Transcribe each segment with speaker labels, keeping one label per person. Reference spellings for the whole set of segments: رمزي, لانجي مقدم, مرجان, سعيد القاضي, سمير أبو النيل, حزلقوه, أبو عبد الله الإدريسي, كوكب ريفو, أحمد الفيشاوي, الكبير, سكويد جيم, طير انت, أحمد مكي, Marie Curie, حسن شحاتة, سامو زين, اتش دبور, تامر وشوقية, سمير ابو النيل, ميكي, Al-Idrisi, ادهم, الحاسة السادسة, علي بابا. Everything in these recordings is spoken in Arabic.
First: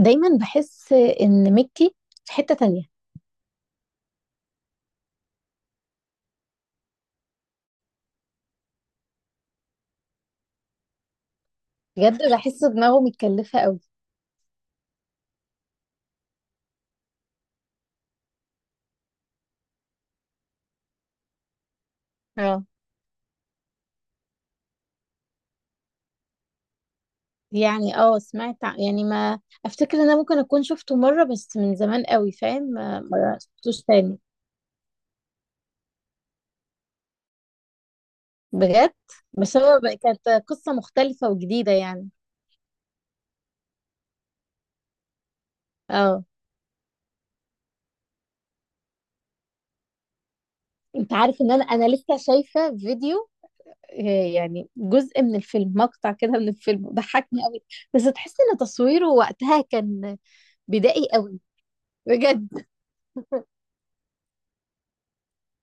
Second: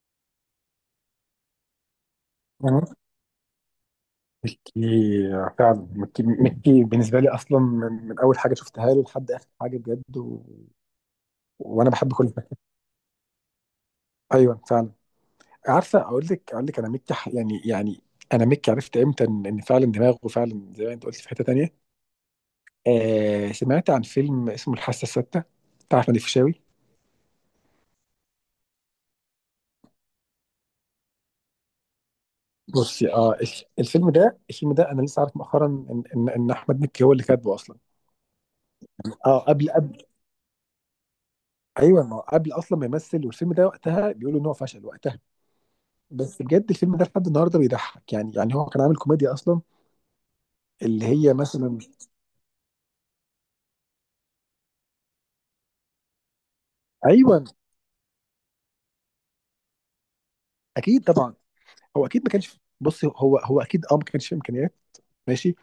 Speaker 1: دايما بحس ان ميكي في حتة
Speaker 2: يعني
Speaker 1: تانية
Speaker 2: مكي فعلا، مكي بالنسبه لي اصلا، من اول حاجه شفتها له لحد اخر حاجه بجد وانا بحب
Speaker 1: بجد.
Speaker 2: كل حاجه.
Speaker 1: بحس دماغه متكلفة قوي.
Speaker 2: ايوه فعلا. عارفه، اقول لك انا مكي ح- يعني يعني انا مكي عرفت امتى إن فعلا دماغه فعلا زي ما انت قلت في حته تانيه.
Speaker 1: اه.
Speaker 2: آه، سمعت عن فيلم اسمه الحاسه السادسه، بتاع احمد الفيشاوي.
Speaker 1: يعني ما افتكر ان انا ممكن اكون شفته مرة بس من زمان قوي، فاهم، ما
Speaker 2: بصي،
Speaker 1: ما شفتوش
Speaker 2: الفيلم
Speaker 1: تاني.
Speaker 2: ده، انا لسه عارف مؤخرا إن احمد مكي هو اللي كاتبه اصلا.
Speaker 1: بجد.
Speaker 2: اه،
Speaker 1: بس
Speaker 2: قبل.
Speaker 1: كانت قصة مختلفة وجديدة
Speaker 2: ايوه،
Speaker 1: يعني.
Speaker 2: ما هو قبل اصلا ما يمثل، والفيلم ده وقتها بيقولوا ان هو فشل وقتها.
Speaker 1: اه.
Speaker 2: بس بجد الفيلم ده لحد النهارده بيضحك. يعني هو كان عامل كوميديا اصلا، اللي
Speaker 1: انت
Speaker 2: هي
Speaker 1: عارف ان انا
Speaker 2: مثلا.
Speaker 1: انا لسه شايفة فيديو، يعني جزء من الفيلم، مقطع كده من الفيلم
Speaker 2: ايوه،
Speaker 1: ضحكني قوي. بس تحس ان تصويره وقتها كان
Speaker 2: اكيد
Speaker 1: بدائي
Speaker 2: طبعا.
Speaker 1: قوي.
Speaker 2: هو اكيد ما كانش،
Speaker 1: بجد.
Speaker 2: بص، هو اكيد، ما كانش فيه امكانيات. ماشي.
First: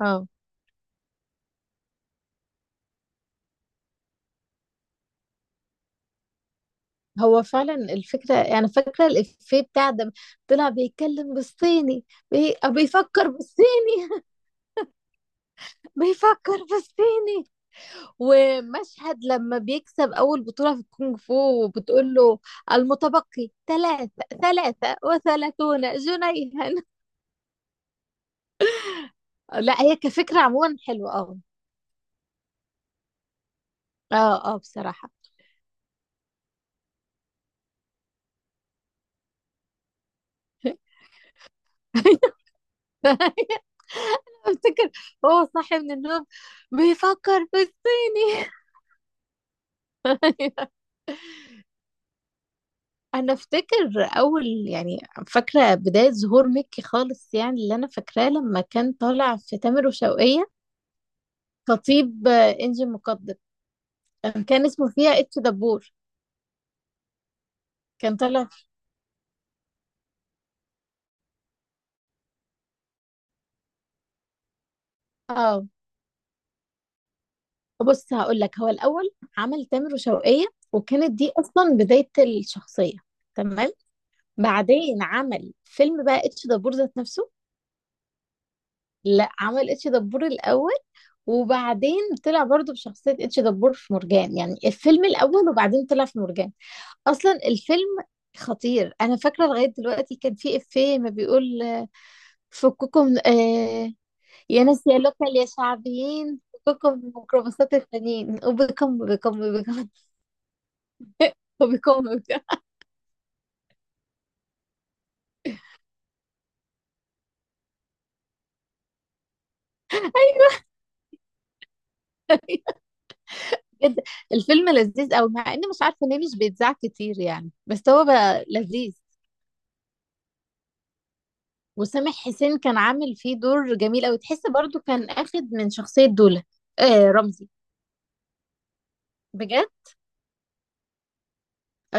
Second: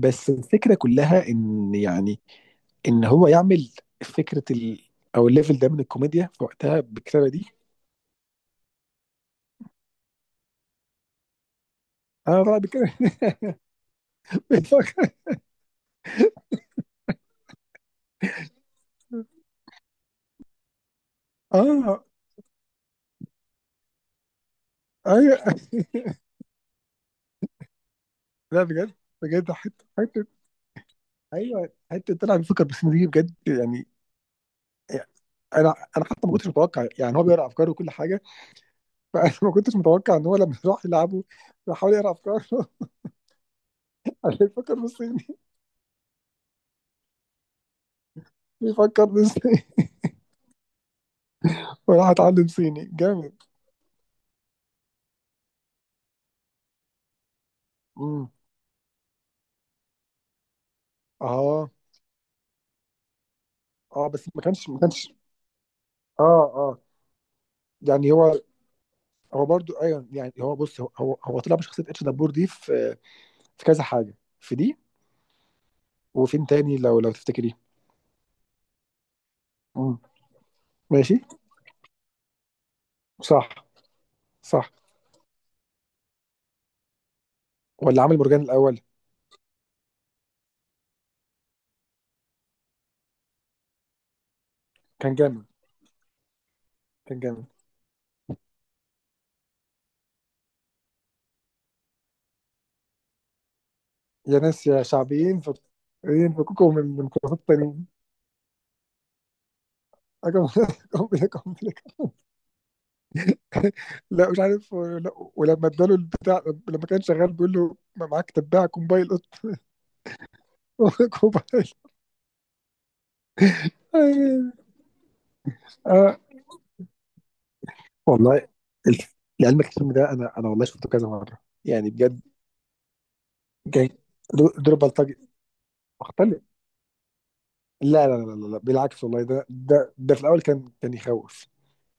Speaker 1: اه.
Speaker 2: الفكره كلها ان، يعني، ان هو يعمل فكره، او الليفل ده من الكوميديا في وقتها، بالكتابه
Speaker 1: هو
Speaker 2: دي.
Speaker 1: فعلا الفكرة، يعني فاكرة الإفيه بتاع ده، طلع بيتكلم بالصيني.
Speaker 2: انا طبعا
Speaker 1: أو
Speaker 2: بتكلم
Speaker 1: بيفكر بالصيني.
Speaker 2: بتفكر.
Speaker 1: بيفكر بالصيني. ومشهد لما بيكسب أول بطولة في الكونغ فو
Speaker 2: اه
Speaker 1: وبتقول له المتبقي ثلاثة
Speaker 2: ايوه
Speaker 1: وثلاثون جنيها.
Speaker 2: لا بجد. بجد
Speaker 1: لا،
Speaker 2: حته
Speaker 1: هي
Speaker 2: حته.
Speaker 1: كفكرة عموما حلوة. اه.
Speaker 2: ايوه، حته طلع بيفكر، بس دي بجد يعني.
Speaker 1: اه اه، بصراحة.
Speaker 2: انا انا حتى ما كنتش متوقع، يعني هو بيقرا افكاره وكل حاجه. فانا ما كنتش متوقع ان هو لما راح يلعبه بيحاول يقرا افكاره. انا بيفكر
Speaker 1: افتكر
Speaker 2: بالصيني.
Speaker 1: هو صاحي من النوم بيفكر بالصيني.
Speaker 2: بيفكر بالصيني. وراح اتعلم صيني جامد.
Speaker 1: انا افتكر اول، يعني فاكره بدايه ظهور ميكي خالص، يعني اللي انا فاكراه
Speaker 2: امم.
Speaker 1: لما كان طالع في تامر وشوقية،
Speaker 2: اه
Speaker 1: خطيب انجي مقدم.
Speaker 2: اه، بس
Speaker 1: كان
Speaker 2: ما
Speaker 1: اسمه فيها
Speaker 2: كانش.
Speaker 1: اتش دبور.
Speaker 2: اه اه، يعني
Speaker 1: كان طالع في-
Speaker 2: هو برضو. ايوه يعني هو، بص، هو طلع بشخصيه اتش دبور دي في، كذا حاجه، في دي.
Speaker 1: اه،
Speaker 2: وفين تاني، لو تفتكريه.
Speaker 1: بص هقول لك، هو الاول عمل تامر
Speaker 2: امم.
Speaker 1: وشوقية، وكانت
Speaker 2: ماشي.
Speaker 1: دي اصلا بدايه الشخصيه.
Speaker 2: صح.
Speaker 1: تمام.
Speaker 2: صح.
Speaker 1: بعدين عمل فيلم بقى اتش دبور ذات نفسه.
Speaker 2: ولا عامل مرجان الاول؟
Speaker 1: لا، عمل اتش دبور الاول، وبعدين طلع برضه بشخصيه اتش دبور في مرجان، يعني الفيلم
Speaker 2: كان جامد،
Speaker 1: الاول، وبعدين طلع في مرجان.
Speaker 2: كان
Speaker 1: اصلا
Speaker 2: جامد.
Speaker 1: الفيلم خطير، انا فاكره لغايه دلوقتي. كان في افيه ما بيقول: آه، فككم، آه
Speaker 2: يا
Speaker 1: يا
Speaker 2: ناس يا
Speaker 1: ناس، يا لوكال،
Speaker 2: شعبيين،
Speaker 1: يا شعبيين،
Speaker 2: ينفكوكوا
Speaker 1: فككم
Speaker 2: من
Speaker 1: من
Speaker 2: كرافات
Speaker 1: ميكروباصات
Speaker 2: تانيين.
Speaker 1: التانيين، وبكم وبكم وبكم.
Speaker 2: أجمل لكم
Speaker 1: وبكم
Speaker 2: لكم.
Speaker 1: وبكم.
Speaker 2: لا مش عارف، لا. ولما اداله البتاع، لما كان شغال بيقول له: ما معاك تباع كومبايل قط؟ كومبايل.
Speaker 1: بجد الفيلم لذيذ قوي، مع اني مش عارفه
Speaker 2: آه.
Speaker 1: ليه مش بيتذاع كتير يعني، بس هو بقى
Speaker 2: والله
Speaker 1: لذيذ.
Speaker 2: لعلمك الفيلم ده، انا والله شفته كذا مره، يعني
Speaker 1: وسامح
Speaker 2: بجد.
Speaker 1: حسين كان عامل فيه دور
Speaker 2: جاي
Speaker 1: جميل قوي، تحس
Speaker 2: دور
Speaker 1: برضو كان
Speaker 2: بلطجي
Speaker 1: اخد من شخصيه
Speaker 2: مختلف.
Speaker 1: دولا. آه رمزي.
Speaker 2: لا لا لا لا لا، بالعكس والله،
Speaker 1: بجد.
Speaker 2: ده في الاول كان يخوف.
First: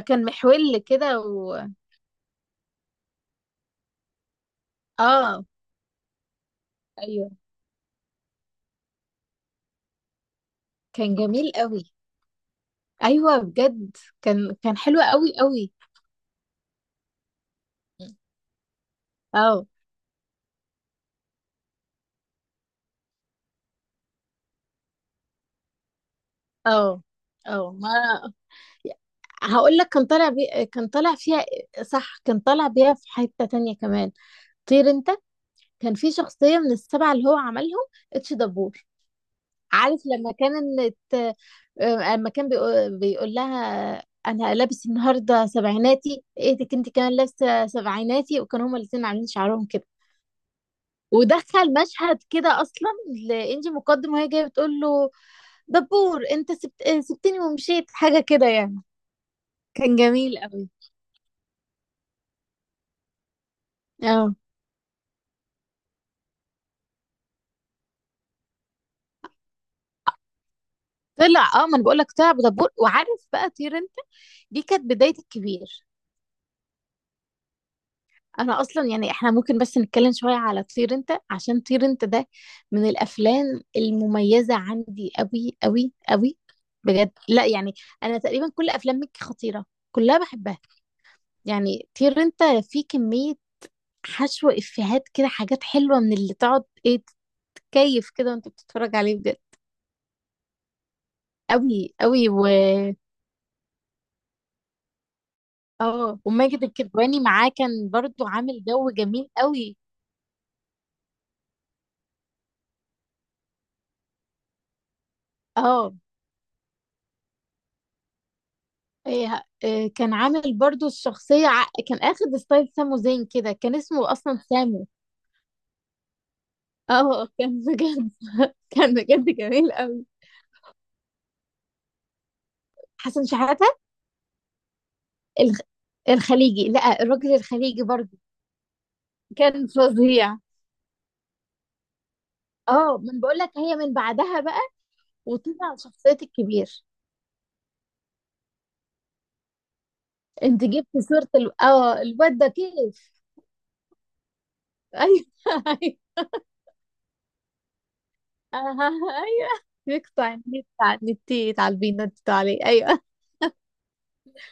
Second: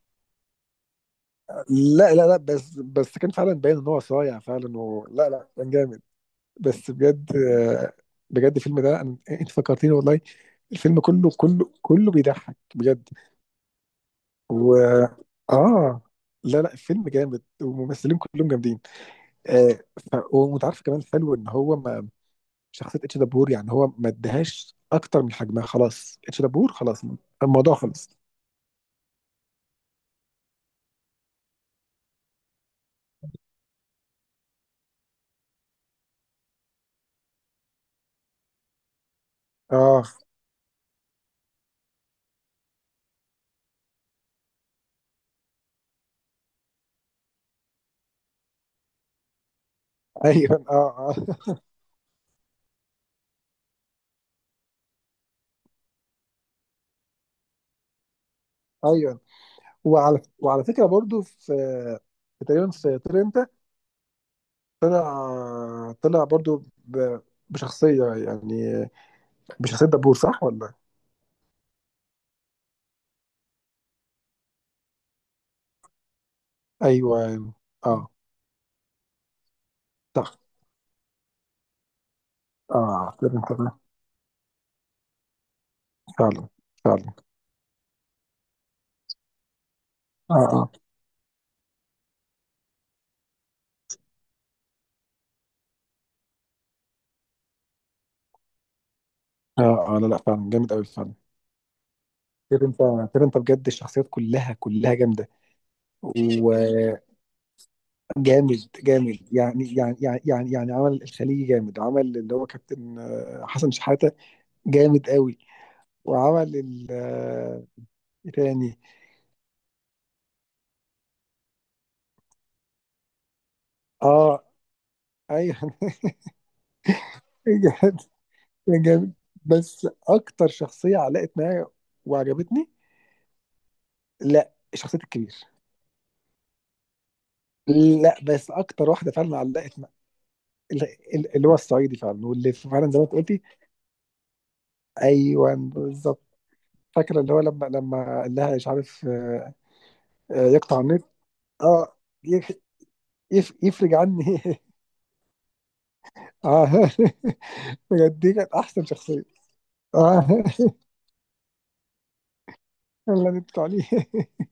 Speaker 1: كان محول كده.
Speaker 2: لا لا لا، بس كان فعلا باين ان هو صايع فعلا لا
Speaker 1: اه.
Speaker 2: لا، كان جامد. بس بجد.
Speaker 1: ايوه،
Speaker 2: بجد الفيلم ده، انت فكرتيني والله. الفيلم
Speaker 1: كان
Speaker 2: كله
Speaker 1: جميل
Speaker 2: كله
Speaker 1: قوي.
Speaker 2: كله بيضحك بجد.
Speaker 1: ايوه بجد، كان
Speaker 2: و
Speaker 1: كان حلو قوي قوي.
Speaker 2: اه لا لا، الفيلم جامد،
Speaker 1: مم.
Speaker 2: والممثلين كلهم جامدين.
Speaker 1: اه.
Speaker 2: آه. وانت عارف كمان حلو ان هو ما شخصيه اتش دبور، يعني هو ما ادهاش اكتر من حجمها. خلاص اتش دبور
Speaker 1: اه
Speaker 2: خلاص،
Speaker 1: اه،
Speaker 2: الموضوع
Speaker 1: ما
Speaker 2: خلص.
Speaker 1: هقول لك، كان طالع فيها، صح، كان طالع بيها في حتة تانية كمان، طير انت. كان في شخصية من السبعة اللي هو عملهم، اتش دبور. عارف
Speaker 2: اه.
Speaker 1: لما كان لما كان بيقول لها انا لابس النهارده سبعيناتي، ايه دي كنت كمان لابسه سبعيناتي، وكانوا هما الاتنين عاملين شعرهم كده.
Speaker 2: ايوه. اه اه
Speaker 1: ودخل مشهد كده اصلا لانجي مقدم، وهي جايه بتقول له: دبور انت سبتني ومشيت، حاجة كده يعني.
Speaker 2: ايوه.
Speaker 1: كان جميل
Speaker 2: وعلى
Speaker 1: قوي.
Speaker 2: فكره، برضو في، تقريبا، في طير انت،
Speaker 1: اه،
Speaker 2: طلع برضو بشخصية، دبور، صح ولا؟
Speaker 1: طلع، ما انا بقول لك، طلع بدبور، وعارف بقى طير انت دي كانت بداية الكبير.
Speaker 2: أيوه أيوه، أه
Speaker 1: انا اصلا يعني احنا ممكن بس نتكلم شوية
Speaker 2: صح،
Speaker 1: على طير انت، عشان طير انت ده من
Speaker 2: أه. كده أنت
Speaker 1: الافلام المميزة عندي قوي قوي قوي.
Speaker 2: فعلا،
Speaker 1: بجد،
Speaker 2: فعلا.
Speaker 1: لا يعني. انا تقريبا كل افلام مكي خطيرة، كلها
Speaker 2: أه
Speaker 1: بحبها.
Speaker 2: أه
Speaker 1: يعني طير انت في كمية حشو افيهات كده، حاجات حلوة، من اللي تقعد ايه، تتكيف كده وانت بتتفرج عليه، بجد
Speaker 2: أه أه. لا لا، فعلا جامد أوي، فعلا.
Speaker 1: قوي قوي و
Speaker 2: كده أنت، كده أنت بجد الشخصيات كلها كلها جامدة.
Speaker 1: اه وماجد
Speaker 2: وجامد،
Speaker 1: الكدواني معاه كان برضو
Speaker 2: جامد.
Speaker 1: عامل جو جميل قوي.
Speaker 2: يعني عمل الخليجي جامد، عمل اللي هو كابتن، آه، حسن شحاتة. جامد أوي.
Speaker 1: اه.
Speaker 2: وعمل ال آه، إيه تاني.
Speaker 1: إيه كان عامل برضو الشخصية، كان اخد ستايل سامو زين كده، كان اسمه اصلا
Speaker 2: أه.
Speaker 1: سامو.
Speaker 2: أيوه
Speaker 1: اه، كان بجد
Speaker 2: كان
Speaker 1: كان
Speaker 2: جامد.
Speaker 1: بجد جميل
Speaker 2: بس
Speaker 1: قوي.
Speaker 2: اكتر شخصيه علقت معايا وعجبتني.
Speaker 1: حسن شحاتة.
Speaker 2: لا، شخصيه الكبير.
Speaker 1: الخ... الخليجي، لا الراجل الخليجي
Speaker 2: لا،
Speaker 1: برضو
Speaker 2: بس اكتر واحده فعلا
Speaker 1: كان
Speaker 2: علقت معايا،
Speaker 1: فظيع.
Speaker 2: اللي هو الصعيدي فعلا، واللي فعلا
Speaker 1: اه،
Speaker 2: زي ما انت
Speaker 1: من بقول
Speaker 2: قلتي.
Speaker 1: لك، هي من بعدها بقى
Speaker 2: ايوه
Speaker 1: وطلع شخصية
Speaker 2: بالظبط.
Speaker 1: الكبير.
Speaker 2: فاكره اللي هو، لما قال لها: مش عارف، آه،
Speaker 1: انت
Speaker 2: يقطع
Speaker 1: جبت
Speaker 2: النت.
Speaker 1: صورة ال...
Speaker 2: اه.
Speaker 1: اه الواد ده،
Speaker 2: يف
Speaker 1: كيف.
Speaker 2: يف يفرج عني
Speaker 1: ايوه.
Speaker 2: اه بجد، دي كانت احسن
Speaker 1: اها،
Speaker 2: شخصيه.
Speaker 1: ايوه.
Speaker 2: اه
Speaker 1: يقطع النت، على النت يتعالبي ينطط عليه، ايوه.
Speaker 2: اللي نتكلم عليه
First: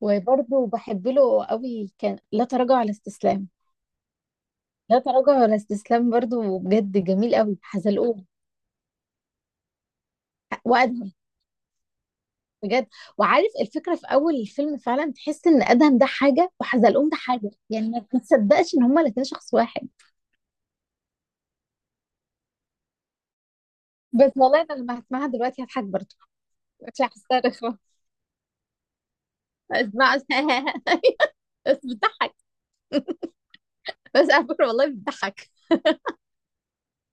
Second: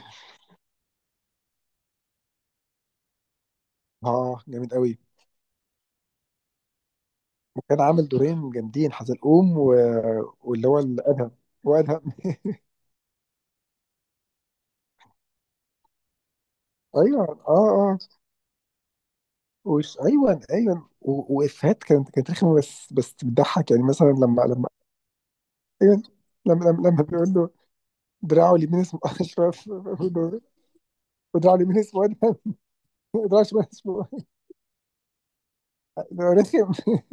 Speaker 1: وبرضه بحب له قوي، كان لا تراجع ولا استسلام.
Speaker 2: اه جامد قوي.
Speaker 1: لا تراجع ولا استسلام برضه بجد جميل قوي.
Speaker 2: كان عامل
Speaker 1: حزلقوه
Speaker 2: دورين جامدين: حزلقوم، واللي هو
Speaker 1: وادهم.
Speaker 2: الادهم، وادهم.
Speaker 1: بجد. وعارف، الفكره في اول الفيلم فعلا تحس ان ادهم ده حاجه وحزلقوم ده
Speaker 2: ايوه،
Speaker 1: حاجه،
Speaker 2: اه
Speaker 1: يعني
Speaker 2: اه.
Speaker 1: ما تصدقش ان هما الاثنين شخص واحد.
Speaker 2: ايوه ايوه، وافيهات، كانت رخمه، بس بتضحك، يعني مثلا،
Speaker 1: بس والله
Speaker 2: لما.
Speaker 1: انا لما هسمعها دلوقتي هضحك
Speaker 2: ايوه.
Speaker 1: برضه. مش
Speaker 2: لما بيقول
Speaker 1: هسترخ،
Speaker 2: له:
Speaker 1: اسمع.
Speaker 2: دراعه اليمين اسمه اشرف. بيقول له: ودراعه اليمين
Speaker 1: بس
Speaker 2: اسمه ادهم.
Speaker 1: بتضحك،
Speaker 2: ودراعه الشمال اسمه رخم.
Speaker 1: بس على فكره والله بتضحك.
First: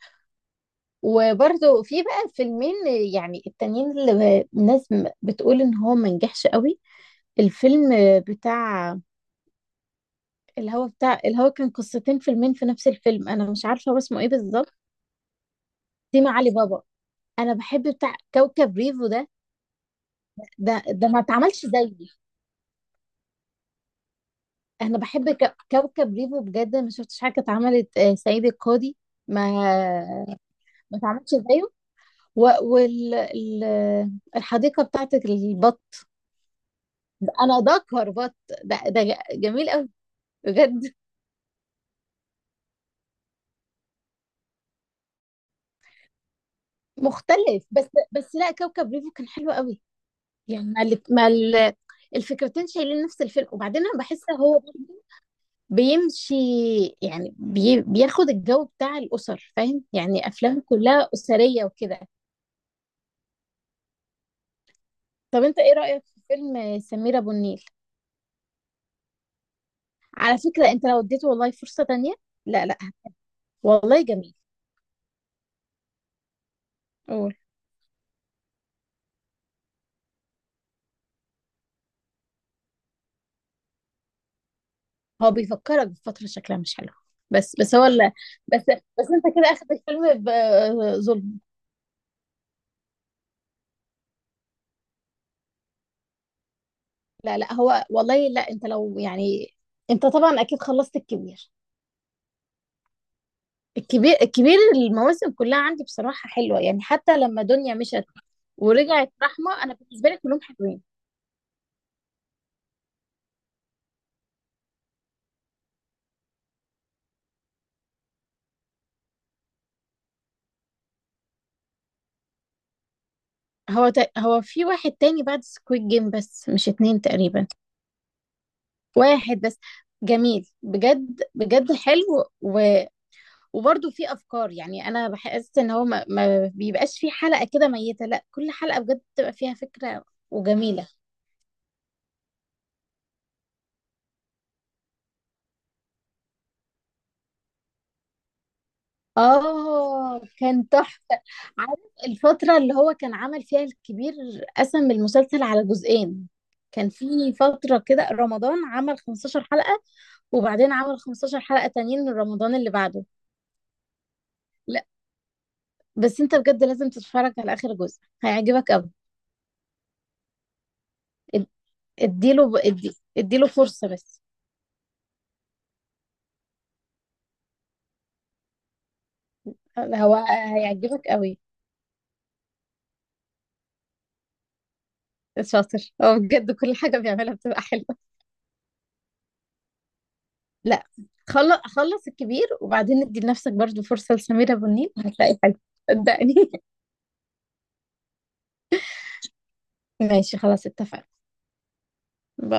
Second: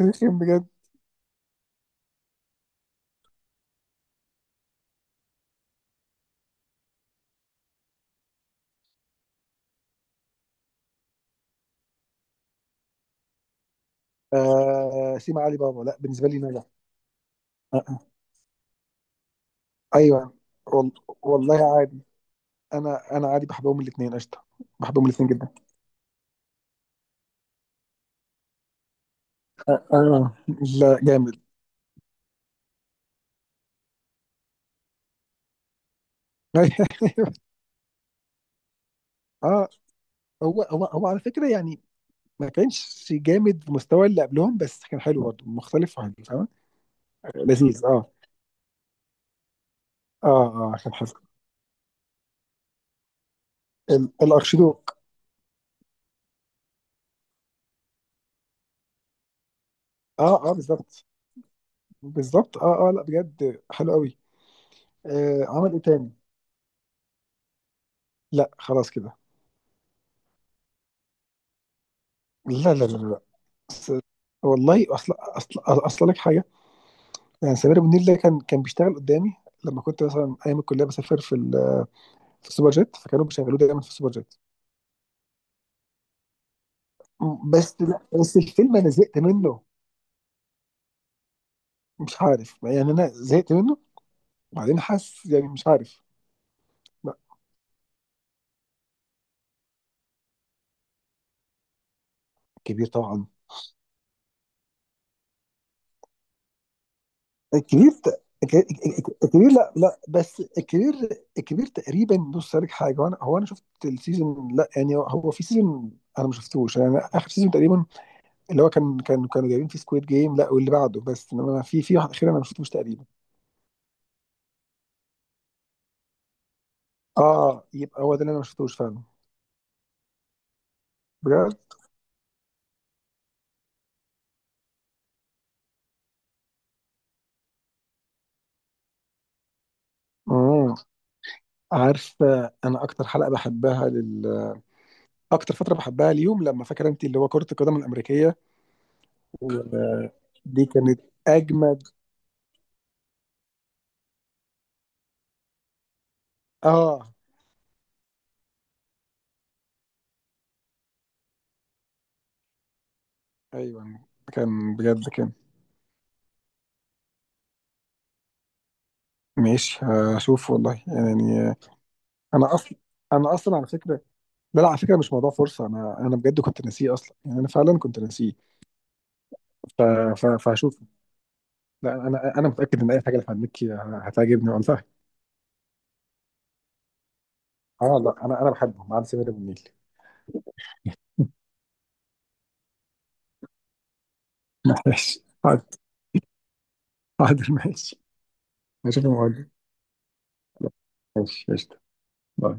Speaker 2: رخم بجد.
Speaker 1: وبرضه في بقى فيلمين، يعني التانيين اللي الناس بتقول ان هو ما نجحش قوي، الفيلم بتاع بتاع الهوا كان قصتين فيلمين في نفس الفيلم، انا مش عارفه هو اسمه ايه بالظبط.
Speaker 2: آه، سيما علي بابا، لا بالنسبه
Speaker 1: سيما
Speaker 2: لي
Speaker 1: علي
Speaker 2: نجح.
Speaker 1: بابا. انا بحب
Speaker 2: آه. آه.
Speaker 1: بتاع كوكب ريفو ده.
Speaker 2: ايوه.
Speaker 1: ده
Speaker 2: وال...
Speaker 1: ده ما اتعملش
Speaker 2: والله عادي،
Speaker 1: زيي.
Speaker 2: انا عادي بحبهم الاثنين، قشطه.
Speaker 1: انا
Speaker 2: بحبهم الاثنين
Speaker 1: بحب
Speaker 2: جدا.
Speaker 1: كوكب ريفو، بجد ما شفتش حاجه اتعملت، سعيد القاضي. ما
Speaker 2: اه لا،
Speaker 1: ما اتعملش
Speaker 2: جامد.
Speaker 1: زيه. والحديقه بتاعت البط،
Speaker 2: أيوه.
Speaker 1: انا ده كربط، ده
Speaker 2: اه.
Speaker 1: جميل قوي. بجد
Speaker 2: هو على فكره يعني ما كانش جامد في مستوى اللي قبلهم، بس كان حلو برضه، مختلف وحلو فاهم.
Speaker 1: مختلف.
Speaker 2: لذيذ.
Speaker 1: بس
Speaker 2: اه.
Speaker 1: بس لا، كوكب ريفو كان حلو قوي.
Speaker 2: اه
Speaker 1: يعني
Speaker 2: اه
Speaker 1: ما,
Speaker 2: كان
Speaker 1: ال-
Speaker 2: حلو.
Speaker 1: ما ال- الفكرتين شايلين نفس الفيلم، وبعدين انا بحس هو برضه
Speaker 2: الاخشدوك.
Speaker 1: بيمشي، يعني بياخد الجو بتاع الاسر، فاهم، يعني
Speaker 2: اه اه
Speaker 1: افلام
Speaker 2: بالظبط.
Speaker 1: كلها اسريه وكده.
Speaker 2: بالظبط، اه اه. لا بجد، حلو قوي.
Speaker 1: طب
Speaker 2: آه.
Speaker 1: انت
Speaker 2: عمل
Speaker 1: ايه
Speaker 2: ايه
Speaker 1: رايك
Speaker 2: تاني؟
Speaker 1: في فيلم سمير ابو النيل؟
Speaker 2: لا خلاص كده.
Speaker 1: على فكره انت لو اديته والله فرصه تانية. لا
Speaker 2: لا
Speaker 1: لا،
Speaker 2: لا لا لا. بس
Speaker 1: والله جميل.
Speaker 2: والله اصلا اصلا اصلا لك حاجه.
Speaker 1: قول.
Speaker 2: يعني سمير ابو النيل ده كان بيشتغل قدامي لما كنت مثلا ايام الكليه بسافر في في السوبر جيت، فكانوا بيشغلوه دايما في السوبر جيت.
Speaker 1: هو بيفكرك بفترة شكلها مش حلو.
Speaker 2: م-
Speaker 1: بس
Speaker 2: بس
Speaker 1: هو
Speaker 2: لا، بس
Speaker 1: بس
Speaker 2: الفيلم انا
Speaker 1: بس
Speaker 2: زهقت
Speaker 1: انت كده
Speaker 2: منه.
Speaker 1: اخد الفيلم بظلم.
Speaker 2: مش عارف، يعني انا زهقت منه. وبعدين حاسس، يعني مش عارف. لا.
Speaker 1: لا لا، هو والله، لا انت لو يعني. انت طبعا اكيد خلصت الكبير.
Speaker 2: الكبير طبعا.
Speaker 1: الكبير المواسم كلها عندي بصراحة حلوة، يعني حتى لما دنيا
Speaker 2: الكبير،
Speaker 1: مشت ورجعت
Speaker 2: الكبير.
Speaker 1: رحمة،
Speaker 2: لا
Speaker 1: انا
Speaker 2: لا،
Speaker 1: بالنسبة لي كلهم
Speaker 2: بس
Speaker 1: حلوين.
Speaker 2: الكبير. الكبير تقريبا، بص لك حاجه، هو انا شفت السيزون، لا يعني هو في سيزون انا ما شفتوش، يعني اخر سيزون تقريبا، اللي هو كانوا جايبين فيه سكويد جيم. لا، واللي بعده، بس انما في، واحد اخير انا ما شفتوش تقريبا.
Speaker 1: هو في واحد تاني بعد سكويد جيم، بس مش اتنين تقريبا.
Speaker 2: اه، يبقى هو ده اللي انا ما شفتوش فعلا.
Speaker 1: واحد بس، جميل بجد
Speaker 2: بجد.
Speaker 1: بجد حلو. و... وبرضه في افكار، يعني انا بحس ان هو ما بيبقاش في حلقه كده ميته، لا كل حلقه بجد بتبقى فيها فكره
Speaker 2: امم.
Speaker 1: وجميله.
Speaker 2: عارف، انا اكتر حلقه بحبها لل اكتر فتره بحبها اليوم، لما، فاكر انت، اللي هو كره القدم الامريكيه.
Speaker 1: اه
Speaker 2: دي
Speaker 1: كان
Speaker 2: كانت
Speaker 1: تحفه.
Speaker 2: اجمد.
Speaker 1: عارف الفتره اللي هو كان عمل فيها الكبير، قسم المسلسل على جزئين، كان
Speaker 2: اه.
Speaker 1: في فتره كده رمضان عمل 15 حلقه، وبعدين عمل 15 حلقه تانيين من رمضان اللي بعده.
Speaker 2: ايوه كان
Speaker 1: لا
Speaker 2: بجد، كان.
Speaker 1: بس انت بجد لازم تتفرج على اخر جزء، هيعجبك قوي.
Speaker 2: ماشي، هشوف والله
Speaker 1: اد-
Speaker 2: يعني.
Speaker 1: اديله
Speaker 2: انا
Speaker 1: ب-
Speaker 2: اصلا
Speaker 1: ادي
Speaker 2: انا
Speaker 1: اديله
Speaker 2: اصلا على
Speaker 1: فرصه
Speaker 2: فكره،
Speaker 1: بس.
Speaker 2: لا لا، على فكره مش موضوع فرصه. انا بجد كنت ناسيه اصلا، يعني انا فعلا كنت ناسيه. ف...
Speaker 1: هو
Speaker 2: فهشوف.
Speaker 1: هيعجبك قوي.
Speaker 2: لا، انا متاكد ان اي حاجه اللي هنمكي هتعجبني والله.
Speaker 1: شاطر، هو بجد كل حاجة بيعملها بتبقى حلوة.
Speaker 2: اه لا، انا بحبه ما عدا سمير ابو النيل.
Speaker 1: لا، خلص خلص الكبير، وبعدين ادي لنفسك برضو فرصة لسمير أبو النيل،
Speaker 2: ماشي
Speaker 1: هتلاقي حاجة.
Speaker 2: حاضر.
Speaker 1: صدقني.
Speaker 2: حاضر ماشي. هشوف الموضوع.
Speaker 1: ماشي خلاص، اتفقنا.
Speaker 2: ماشي قشطه. باي.